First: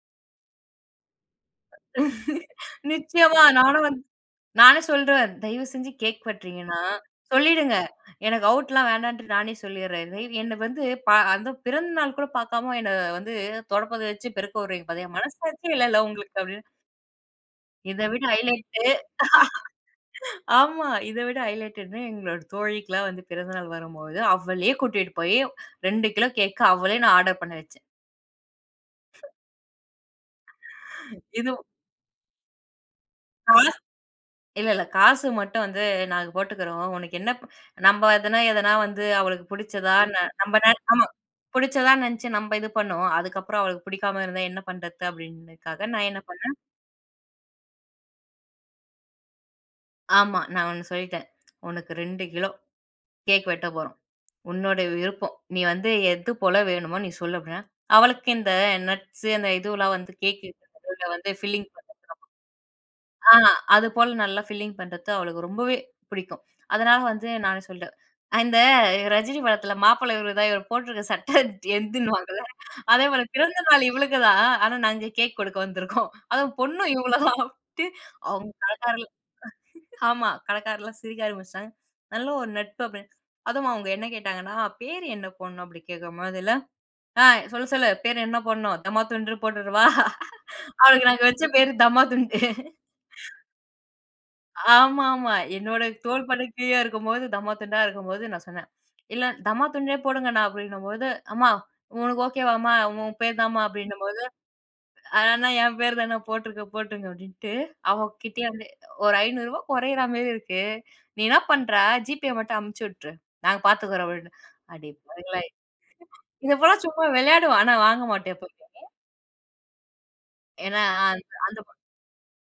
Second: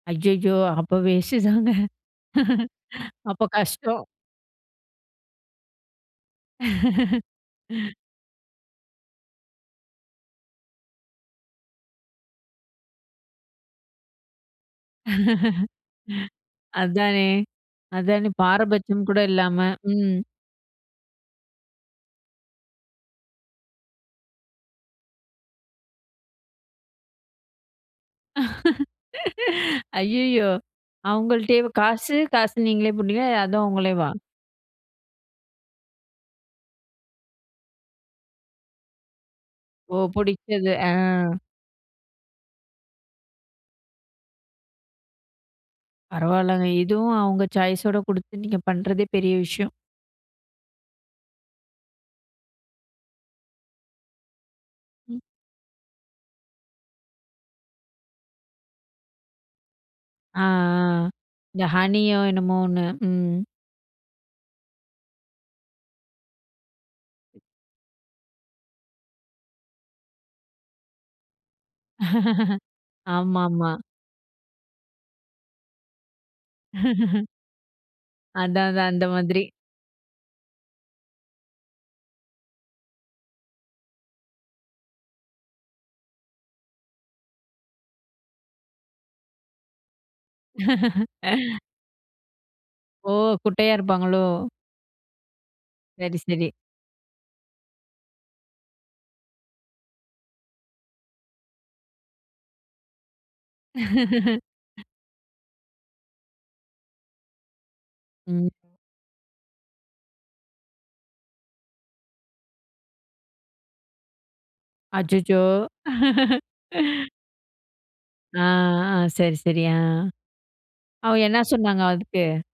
அய்யயோ! அப்ப வேஸ்ட்டு தாங்க நிச்சயமா அப்போ நானும் வந்து, கஷ்டம். நானே சொல்றேன். தயவு செஞ்சு கேக் வெட்றீங்கன்னா சொல்லிடுங்க. எனக்கு அவுட்லாம் வேண்டான்டு நானே சொல்லிட்றேன் [unintelligible] என்ன வந்து ப அந்த பிறந்த நாள்கூட பாக்காம, என்ன வந்து தொடைப்பத்த வச்சு பெருக்க விடுறீங்க பாத்தீங்களா! மனசாட்சியே இல்லல உங்களுக்கு அப்பிடின்னு. அதானே, இதை விட அதானே! ஹைலைட்டு பாரபட்சம் கூட இல்லாம, ம். ஆமா இதை விட ஹைலைட்டு என்னன்னா எங்களோட தோழிக்கலாம் வந்து பிறந்தநாள் வரும்போது அவளே கூட்டிட்டு போயி 2 கிலோ கேக்க அவளே நான் ஆர்டர் பண்ண வச்சேன். ஐயய்யோ! அவுங்கள்ட்டயே இதும் வ காசு! காசு நீங்களே போட்டீங்களா, [unintelligible] ஆ, அதும் அவுங்களே வா! இல்ல, இல்ல. காசு மட்டும் வந்து நாங்க போட்டுக்குறோம், உனக்கு என்னப் நம்ப அதுனா, எதுனா வந்து அவளுக்கு புடிச்சதா, ஓ ந நம்ப நா புடிச்சது, ஆ. ஆமா பிடிச்சதான் நெனச்சு நம்ப இது பண்ணோம். அதுக்கப்புறம் அவளுக்கு பிடிக்காம இருந்தா என்ன பண்றது அப்பிடின்றதுக்காக நான் என்ன பண்ணேன் பரவால்லங்க. இதுவும் அவுங்க சாய்ஸ் ஓட குடுத்து நீங்க பண்றதே பெரிய விஷயம். ஆமா, நான் 1 சொல்லிட்டேன். உனக்கு 2 கிலோ கேக் வெட்டப் போறோம். உன்னோட ம். விருப்பம், நீ வந்து எதுபோல வேணுமோ நீ சொல்லு அப்பிடின்னா, அவளுக்கு இந்த நட்ஸ் அந்த இதுவெல்லாம் வந்து ஆ, ஆ கேக்கு [unintelligible] வந்து இந்த ஃபில்லிங் பண்ண ஹனியோ என்னமோ 1 [unintelligible] ஆ, ம். அது போல நல்லா ஃபில்லிங் பண்றது அவளுக்கு ரொம்பவே பிடிக்கும். அதனால வந்து நானே சொல்லிட்டேன் அந்த ரஜினி படத்தில, மாப்பிள்ளை இவரு தான் இவரு போட்ருக்க சட்டை என்துன்னு வாங்கல்ல அதேபோல பிறந்த ஆமாமா. நாள் இவளுக்கு தான் ஆனா நாங்க கேக் கொடுக்க வந்துருக்கோம். அதுவும் பொண்ணும் இவுங்கள தான் அப்பிடின்ட்டு, அவுங்க அதான். அதான் அந்த கடைக்காரர்கள் மாதிரி. ஆமா, கடைக்காரர்லாம் சிரிக்க ஆரம்பிச்சுட்டாங்க, நல்ல ஒரு நட்பு அப்பிடின்னு. அதுவும் அவுங்க என்ன கேட்டாங்கன்னா, அ, பேரு என்ன போடணும் அப்பிடி கேட்கும்போதில்ல, ஆ, "சொல்லு, சொல்லு, பேரு என்ன போட்ணும் 'தம்மா துண்டுன்னு' போட்ருறவா?" அவளுக்கு நாங்க வச்ச பேரு தம்மா துண்டு ஓ! குட்டையா இருப்பாங்களோ? ஆமாமா, என்னோட சரி, சரி. தோல்பட்டக்கு கீழ இருக்கும்போது தம்மா துண்டா இருக்கும்போது நான் சொன்னேன், "இல்ல தம்மா துண்டுண்ணே போடுங்கண்ணா" அப்பிடின்னம்போது, "அம்மா உனக்கு ஓகேவாம்மா, உன் பேர் தாம்மா அப்பிடின்னும்போது. அ, அண்ணா! என் பேரு தாண்ணா! போட்ருங்க, போட்ருங்க!" அப்பிடின்ட்டு அவுங்க கிட்டயே ம். வந்து, "ஒரு ரூ.500 கொறயிறமாரி இருக்கு நீ என்னா பண்ற ஜிபே மட்டும் அனுப்புச்சு விட்ரு. நாங்க பாத்துக்குறோம்" அப்பிடின்னு, அச்சச்சோ! அடிப்பாவிங்களா! இத போலாம் சும்மா விளையாடுவேன். ஆனா வாங்க மாட்டேன் ஆ, அப்போ [unintelligible] ஆ சரி, சரி. ஆ ஏன்னா அவுங்க அந் என்னா அந்த பொண்ணு சொன்னாங்க அதுக்கு?